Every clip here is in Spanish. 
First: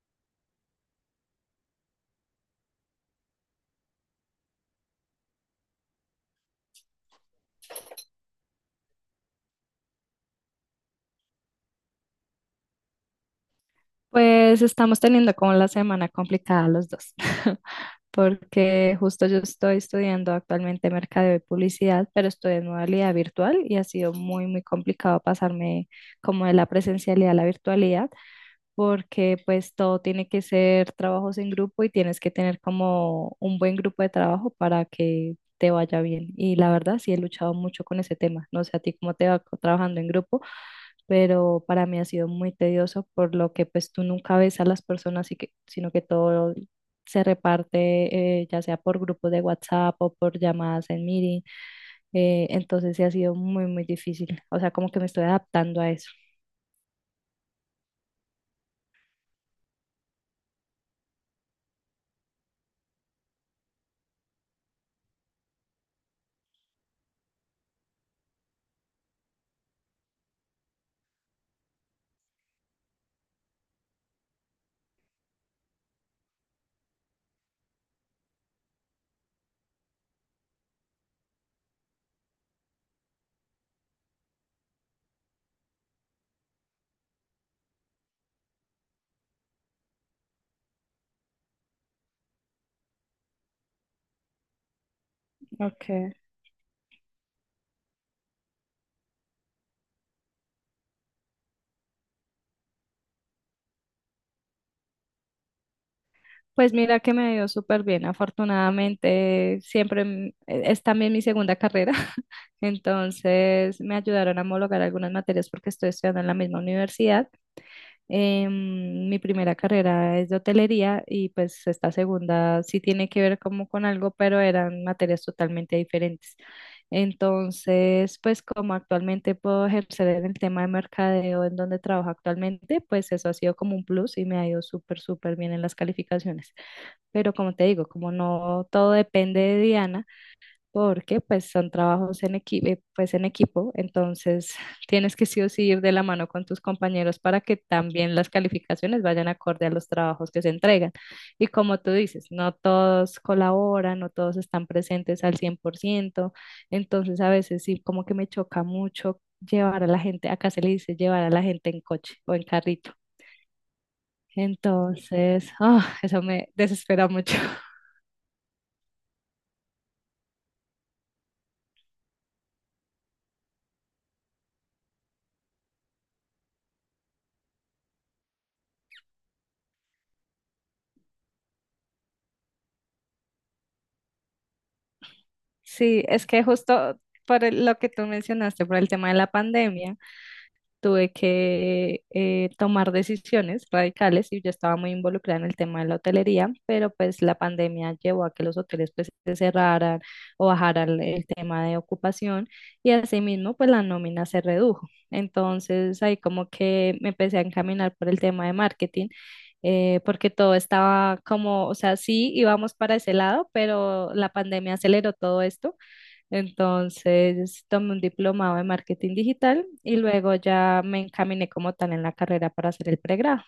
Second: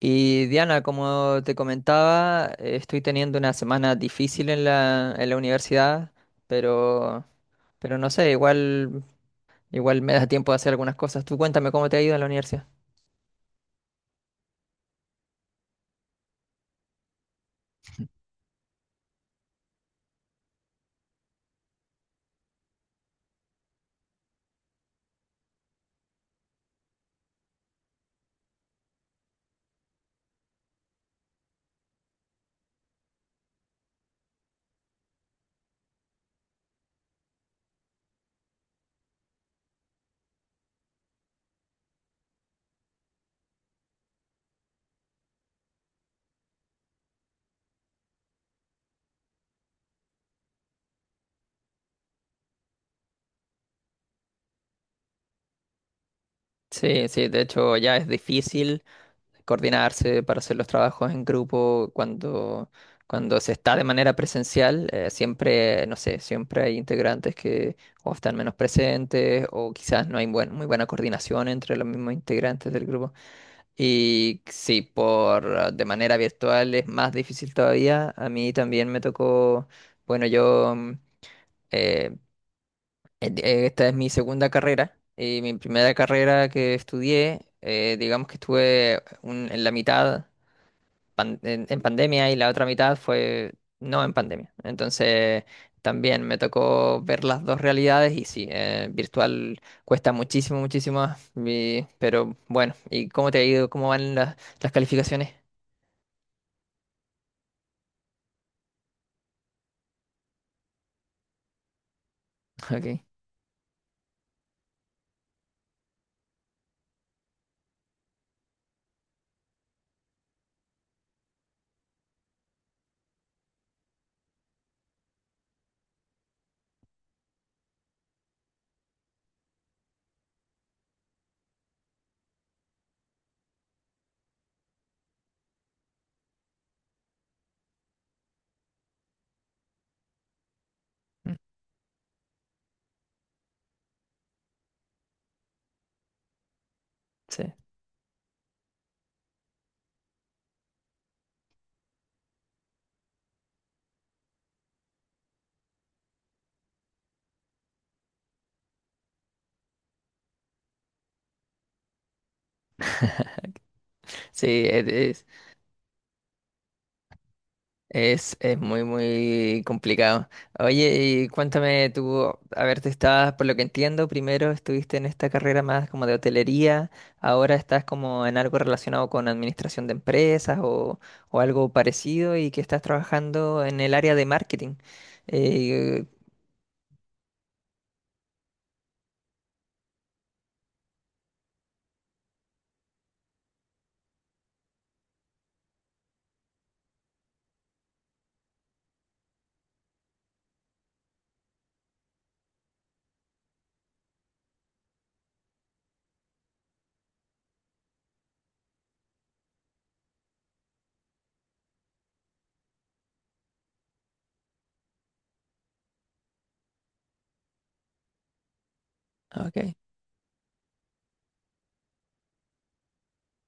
Y Diana, como te comentaba, estoy teniendo una semana difícil en en la universidad, pero, pero no sé, igual me da tiempo de hacer algunas cosas. Tú cuéntame cómo te ha ido en la universidad. Pues estamos teniendo como la semana complicada los dos, porque justo yo estoy estudiando actualmente mercadeo y publicidad, pero estoy en modalidad virtual y ha sido muy, muy complicado pasarme como de la presencialidad a la virtualidad porque pues todo tiene que ser trabajos en grupo y tienes que tener como un buen grupo de trabajo para que te vaya bien. Y la verdad sí he luchado mucho con ese tema. No sé a ti cómo te va trabajando en grupo, pero para mí ha sido muy tedioso por lo que pues tú nunca ves a las personas, y que, sino que todo se reparte ya sea por grupos de WhatsApp o por llamadas en meeting. Entonces sí ha sido muy, muy difícil. O sea, como que me estoy adaptando a eso. Sí, sí, de hecho ya es difícil coordinarse para hacer los trabajos en grupo cuando se está de manera presencial. Siempre, no sé, siempre hay integrantes que o están menos presentes o quizás no hay muy buena coordinación entre los mismos integrantes del grupo. Y sí, por de manera virtual es más difícil todavía. A mí también me tocó, bueno, eh, Esta es mi segunda carrera. Mi primera carrera que estudié, digamos que estuve en la mitad en pandemia y la otra mitad fue no en pandemia. Entonces Ok. también me tocó ver las dos realidades y sí, virtual cuesta muchísimo, muchísimo más. Pero bueno, ¿y cómo te ha ido? ¿Cómo van las calificaciones? Pues mira que me dio súper bien, afortunadamente siempre es también mi segunda carrera, Ok. entonces me ayudaron a homologar algunas materias porque estoy estudiando en la misma universidad. Mi primera carrera es de hotelería y pues esta segunda sí tiene que ver como con algo, pero eran materias totalmente diferentes. Entonces, pues como actualmente puedo ejercer en el tema de mercadeo en donde trabajo actualmente, pues eso ha sido como un plus y me ha ido súper, súper bien en las calificaciones. Pero como te digo, como no todo depende de Diana, porque Mm. pues son trabajos en equipo, pues en equipo, entonces tienes que sí o sí ir de la mano con tus compañeros para que también las calificaciones vayan acorde a los trabajos que se entregan. Y como tú dices, no todos colaboran, no todos están presentes al 100%, entonces a veces sí como que me choca mucho llevar a la gente, acá se le dice llevar a la gente en coche o en carrito. Sí, sí. Entonces, eso me desespera mucho. Es muy, muy complicado. Oye, y cuéntame tú, a ver, tú estabas, por lo que entiendo, primero estuviste en esta carrera más como de hotelería, ahora estás como en algo relacionado con administración de empresas o algo parecido y que estás trabajando en el área de marketing. Sí, Eh, es que justo por lo que tú mencionaste, por el tema de la pandemia, tuve que tomar decisiones radicales y yo estaba muy involucrada en el tema de la hotelería, pero pues la pandemia llevó a que los hoteles pues se cerraran o bajaran el tema de ocupación y asimismo pues la nómina se redujo. Entonces ahí como que me empecé a encaminar por el tema de marketing, porque todo estaba como, o sea, sí íbamos para ese lado, pero la pandemia aceleró todo esto, entonces tomé un diplomado de marketing digital ok. y luego ya me encaminé como tal en la carrera para hacer el pregrado.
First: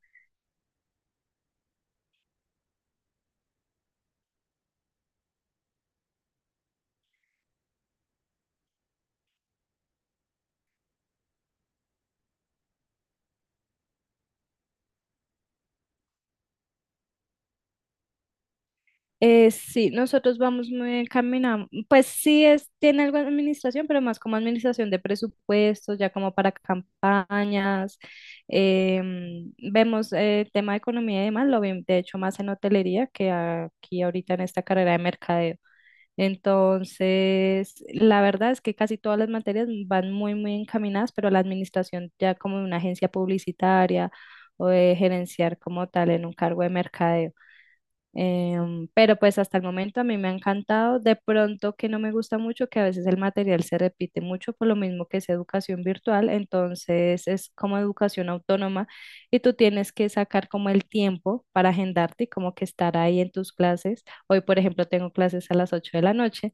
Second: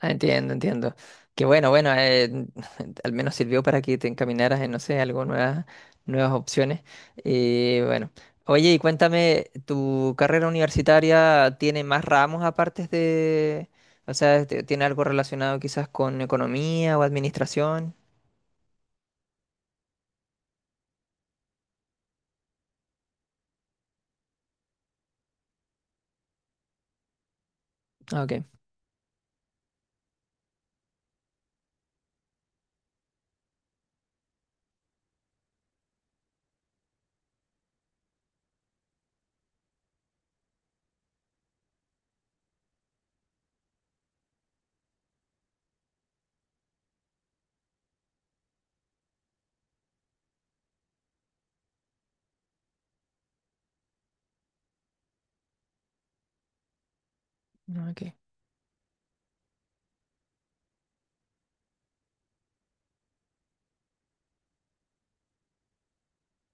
Ah, entiendo, entiendo. Que bueno, bueno, al menos sirvió para que te encaminaras en, no sé, algo nuevas opciones. Y bueno, oye, y cuéntame, ¿tu carrera universitaria tiene más ramos aparte de, o sea, este, tiene algo relacionado quizás con economía o administración? Sí, nosotros vamos muy encaminados. Pues sí, es, tiene algo de administración, pero más como administración de presupuestos, ya como para campañas. Ah, ok. Vemos el tema de economía y demás, lo vi de hecho más en hotelería que aquí ahorita en esta carrera de mercadeo. Entonces, la verdad es que casi todas las materias van muy, muy encaminadas, pero la administración ya como de una agencia publicitaria o de gerenciar como tal en un cargo de mercadeo. Pero pues hasta el momento a mí me ha encantado. De pronto que no me gusta mucho, que a veces el material se repite mucho por lo mismo que es educación virtual, entonces es como Ok, educación autónoma y tú tienes que sacar como el tiempo para agendarte y como que estar ahí en tus clases. Hoy, por ejemplo, tengo clases a las 8 de la noche.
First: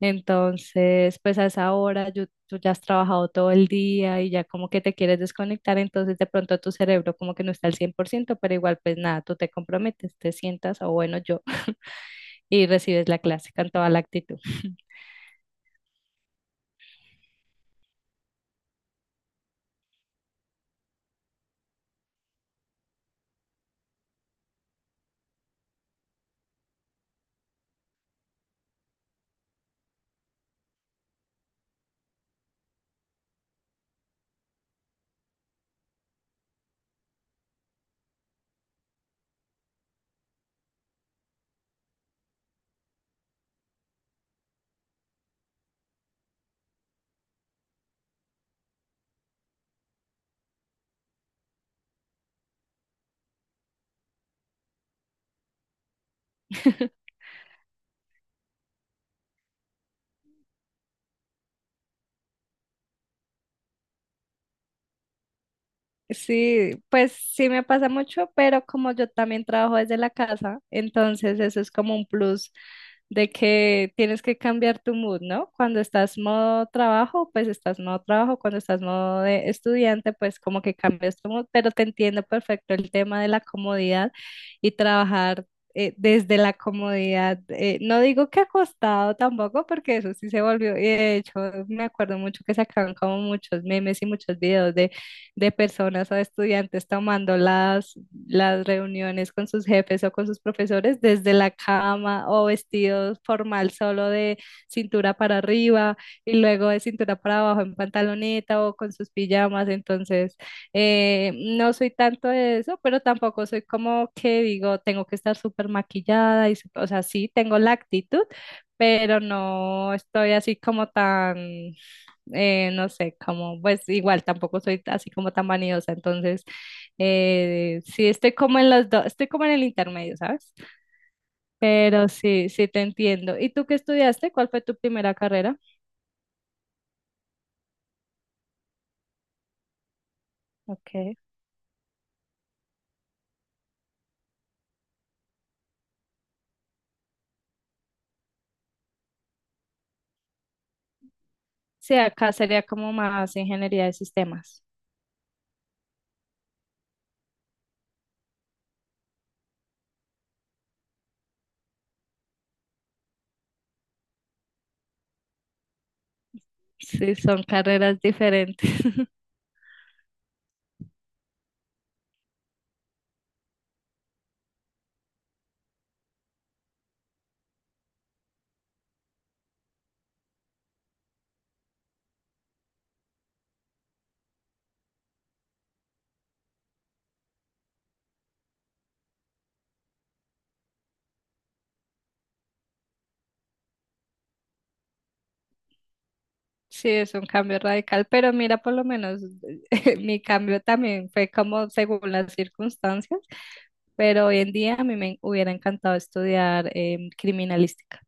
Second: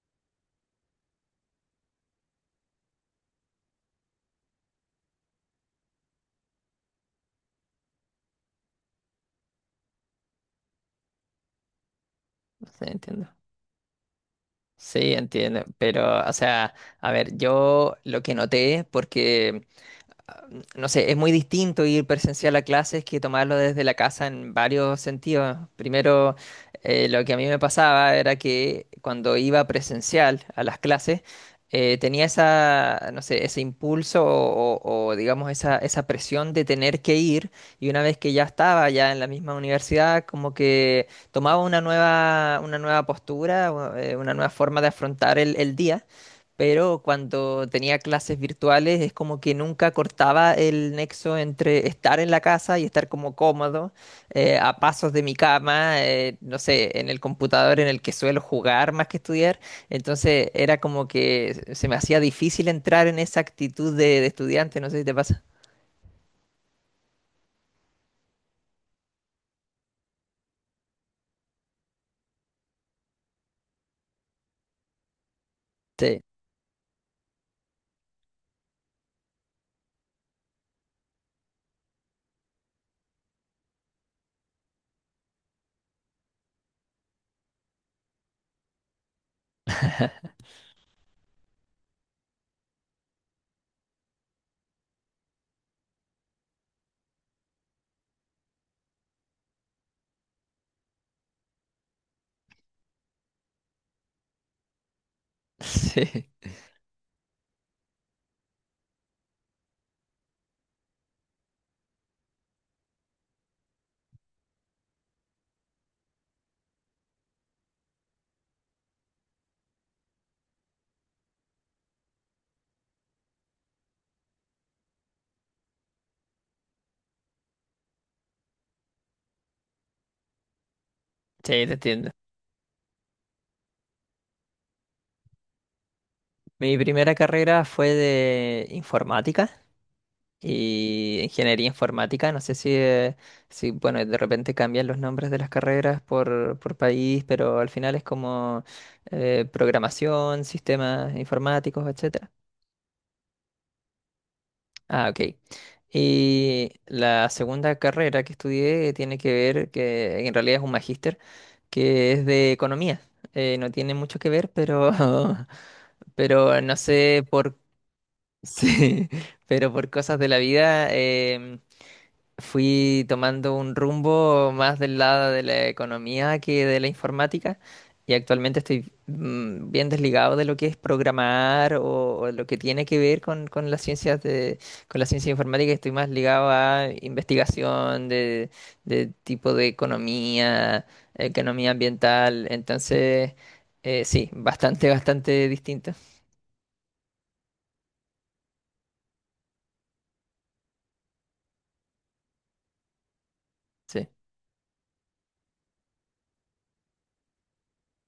Entonces, pues a esa hora yo- tú ya has trabajado todo el día y ya como que te quieres desconectar, entonces de pronto tu cerebro como que no está al 100%, pero igual pues nada, tú te comprometes, te sientas o bueno yo y sí, recibes la entiendo. clase con toda la actitud. Sí, entiendo, pero, o sea, a ver, yo lo que noté, porque ah, no sé, es muy distinto ir presencial a clases que tomarlo desde la casa en varios sentidos. Primero, lo que a mí me pasaba era que cuando iba presencial a las clases, tenía esa, no sé, ese impulso o, digamos esa presión de tener que ir y una vez que ya estaba ya en la misma universidad, como que tomaba una una nueva postura, o, una nueva forma de afrontar el día, pero cuando tenía clases virtuales es como que nunca cortaba el nexo entre estar en la casa y estar como cómodo, a pasos de mi cama, no sé, en el computador en el que suelo jugar más que estudiar. Entonces era como que se me hacía difícil entrar en esa actitud de estudiante, no sé si te pasa. Sí, pues sí me pasa mucho, pero como yo también trabajo desde la casa, entonces eso es como un plus de que tienes que cambiar tu mood, ¿no? Cuando estás Sí, modo trabajo, pues estás modo trabajo, cuando estás modo de estudiante, pues como que cambias tu mood, pero te entiendo perfecto el tema de la comodidad y trabajar desde la comodidad. No digo que acostado tampoco, porque eso sí se volvió, y de hecho me acuerdo mucho que sacaban como muchos memes y muchos videos de personas a estudiantes tomando las reuniones con sus jefes o con sus profesores desde la cama o vestidos formal solo de cintura para arriba sí, y sí, luego de cintura para abajo en pantaloneta o con sus pijamas. Entonces, eh, no soy tanto de eso, pero tampoco soy como que digo, tengo que estar súper maquillada y, o sea, sí, tengo la actitud, pero no estoy así como tan no sé, como, pues igual tampoco soy así como tan vanidosa, entonces sí estoy como en los dos, estoy como en el intermedio, ¿sabes? te Pero entiendo. sí, sí te entiendo. ¿Y tú qué estudiaste? ¿Cuál fue tu primera carrera? Mi primera carrera fue de informática. Okay. Y ingeniería informática, no sé si, si, bueno, de repente cambian los nombres de las carreras por país, pero al final es como programación, sistemas informáticos, Sí, etcétera. acá sería como más ingeniería de sistemas. Ah, ok. Y la segunda carrera que estudié tiene que ver, que en realidad es un magíster, que es de economía. No tiene mucho que ver, pero, pero no Sí, sé son por, carreras diferentes. sí, pero por cosas de la vida. Em, fui tomando un rumbo más del lado de la economía que de la informática y actualmente estoy mm, bien desligado de lo que es programar o lo que tiene que ver con las ciencias de, con la ciencia informática. Estoy más ligado a investigación de tipo de economía, economía ambiental. Entonces, sí, bastante, bastante distinto. Sí, es un cambio radical, pero mira, por lo menos mi cambio también fue como según las circunstancias. Sí. Pero hoy en día a mí me hubiera encantado estudiar criminalística.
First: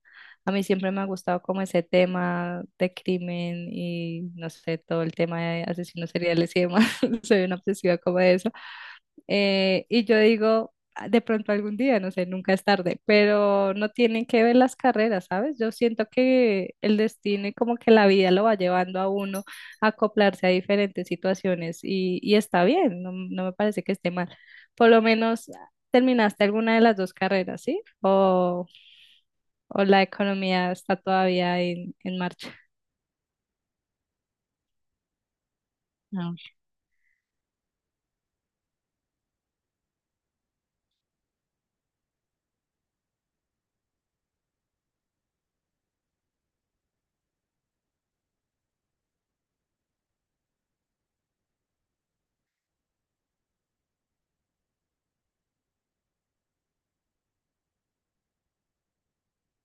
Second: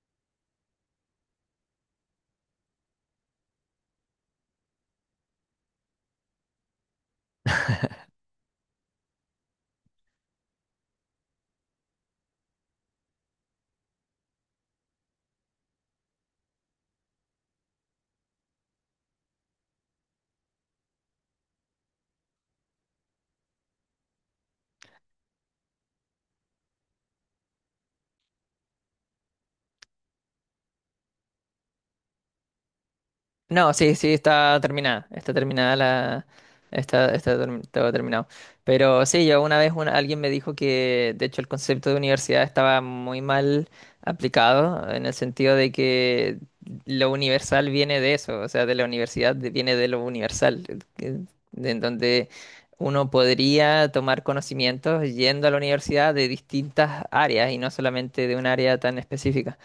A mí siempre me ha gustado como ese tema de crimen y no sé, todo el tema de asesinos seriales y demás. Soy una obsesiva como de eso. Y yo digo: "Ah, de pronto algún día, no sé, nunca es tarde, pero no tienen que ver las carreras, ¿sabes?". Yo siento que el destino y como que la vida lo va llevando a uno a acoplarse a diferentes situaciones y está bien, no, no me parece que esté mal. Por lo menos terminaste alguna de las dos carreras, ¿sí? O la economía está todavía en marcha. No, sí, sí, está terminada. Está terminada la. No. Todo terminado. Pero sí, yo una vez alguien me dijo que, de hecho, el concepto de universidad estaba muy mal aplicado, en el sentido de que lo universal viene de eso, o sea, de la universidad viene de lo universal, de en donde uno podría tomar conocimientos yendo a la universidad de distintas áreas y no solamente de un área tan específica.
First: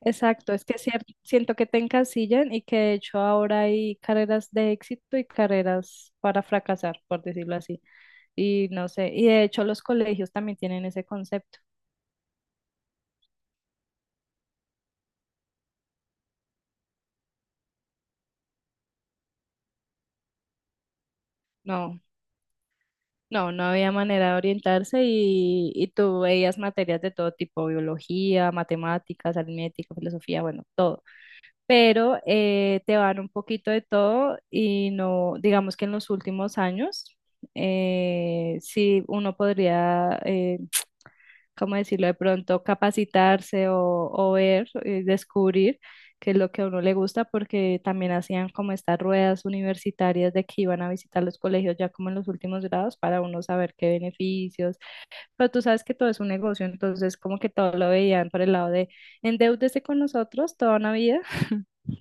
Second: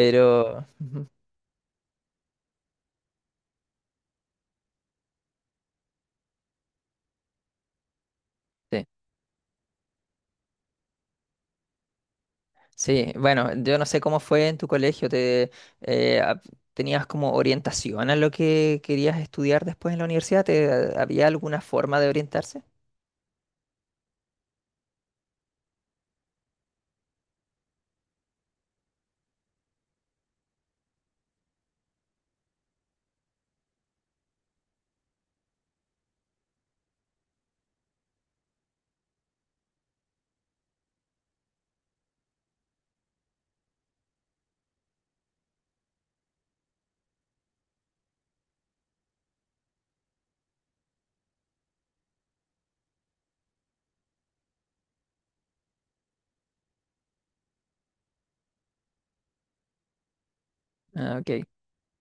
Exacto, es que siento que te encasillan y que de hecho ahora hay carreras de éxito y carreras para fracasar, por decirlo así. Y Sí. no sé, y de hecho los colegios también tienen ese concepto. Sí, bueno, yo no sé cómo fue en tu colegio, te, eh, ap- ¿tenías como orientación a lo que querías estudiar después en la universidad? ¿Te, había alguna forma No, de orientarse? no, no había manera de orientarse y tú veías materias de todo tipo, biología, matemáticas, aritmética, filosofía, bueno, todo. Pero te van un poquito de todo y no, digamos que en los últimos años, sí uno podría, ¿cómo decirlo? De pronto capacitarse o ver, descubrir qué es lo que a uno le gusta, porque también hacían como estas ruedas universitarias de que iban a visitar los colegios ya como en los últimos grados para uno saber qué beneficios, pero tú sabes que todo es un negocio, entonces como que todo lo veían por el lado de endeúdese con nosotros toda una Ah, vida ok.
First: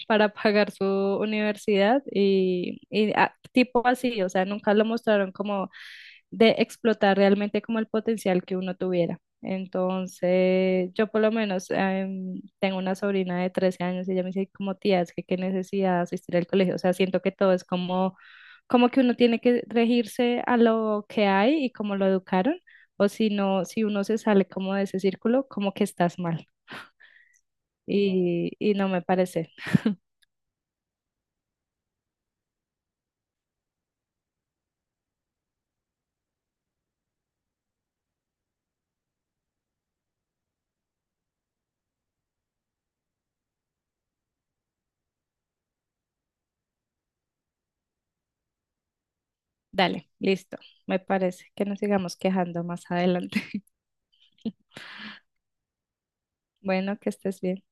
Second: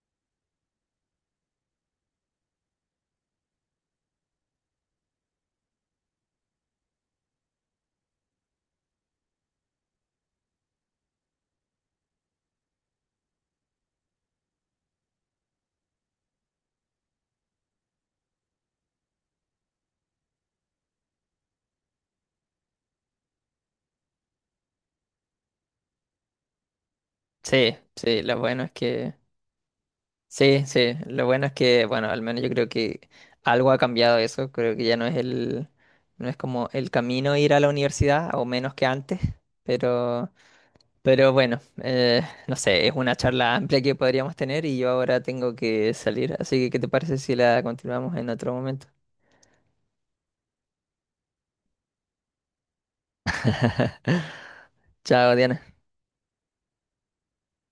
para pagar su universidad y, tipo así, o sea, nunca lo mostraron como de explotar realmente como el potencial que uno tuviera. Entonces, yo por lo menos tengo una sobrina de 13 años y ella me dice como tía, es que qué necesidad de asistir al colegio, o sea, siento que todo es como, como que uno tiene que regirse a lo que hay y como lo educaron, o si no, si uno se sale como de ese círculo, como que estás mal Sí, sí, lo y, bueno es y no me que, parece. sí, sí, lo bueno es que, bueno, al menos yo creo que algo ha cambiado eso, creo que ya no es el, no es como el camino ir a la universidad, o menos que antes, pero... Pero bueno, no sé, es una charla amplia que podríamos tener y yo ahora tengo que salir, así que ¿qué te parece si la continuamos en otro momento? Dale, listo. Me parece que nos sigamos quejando más adelante. Chao, Diana. Bueno, que estés bien.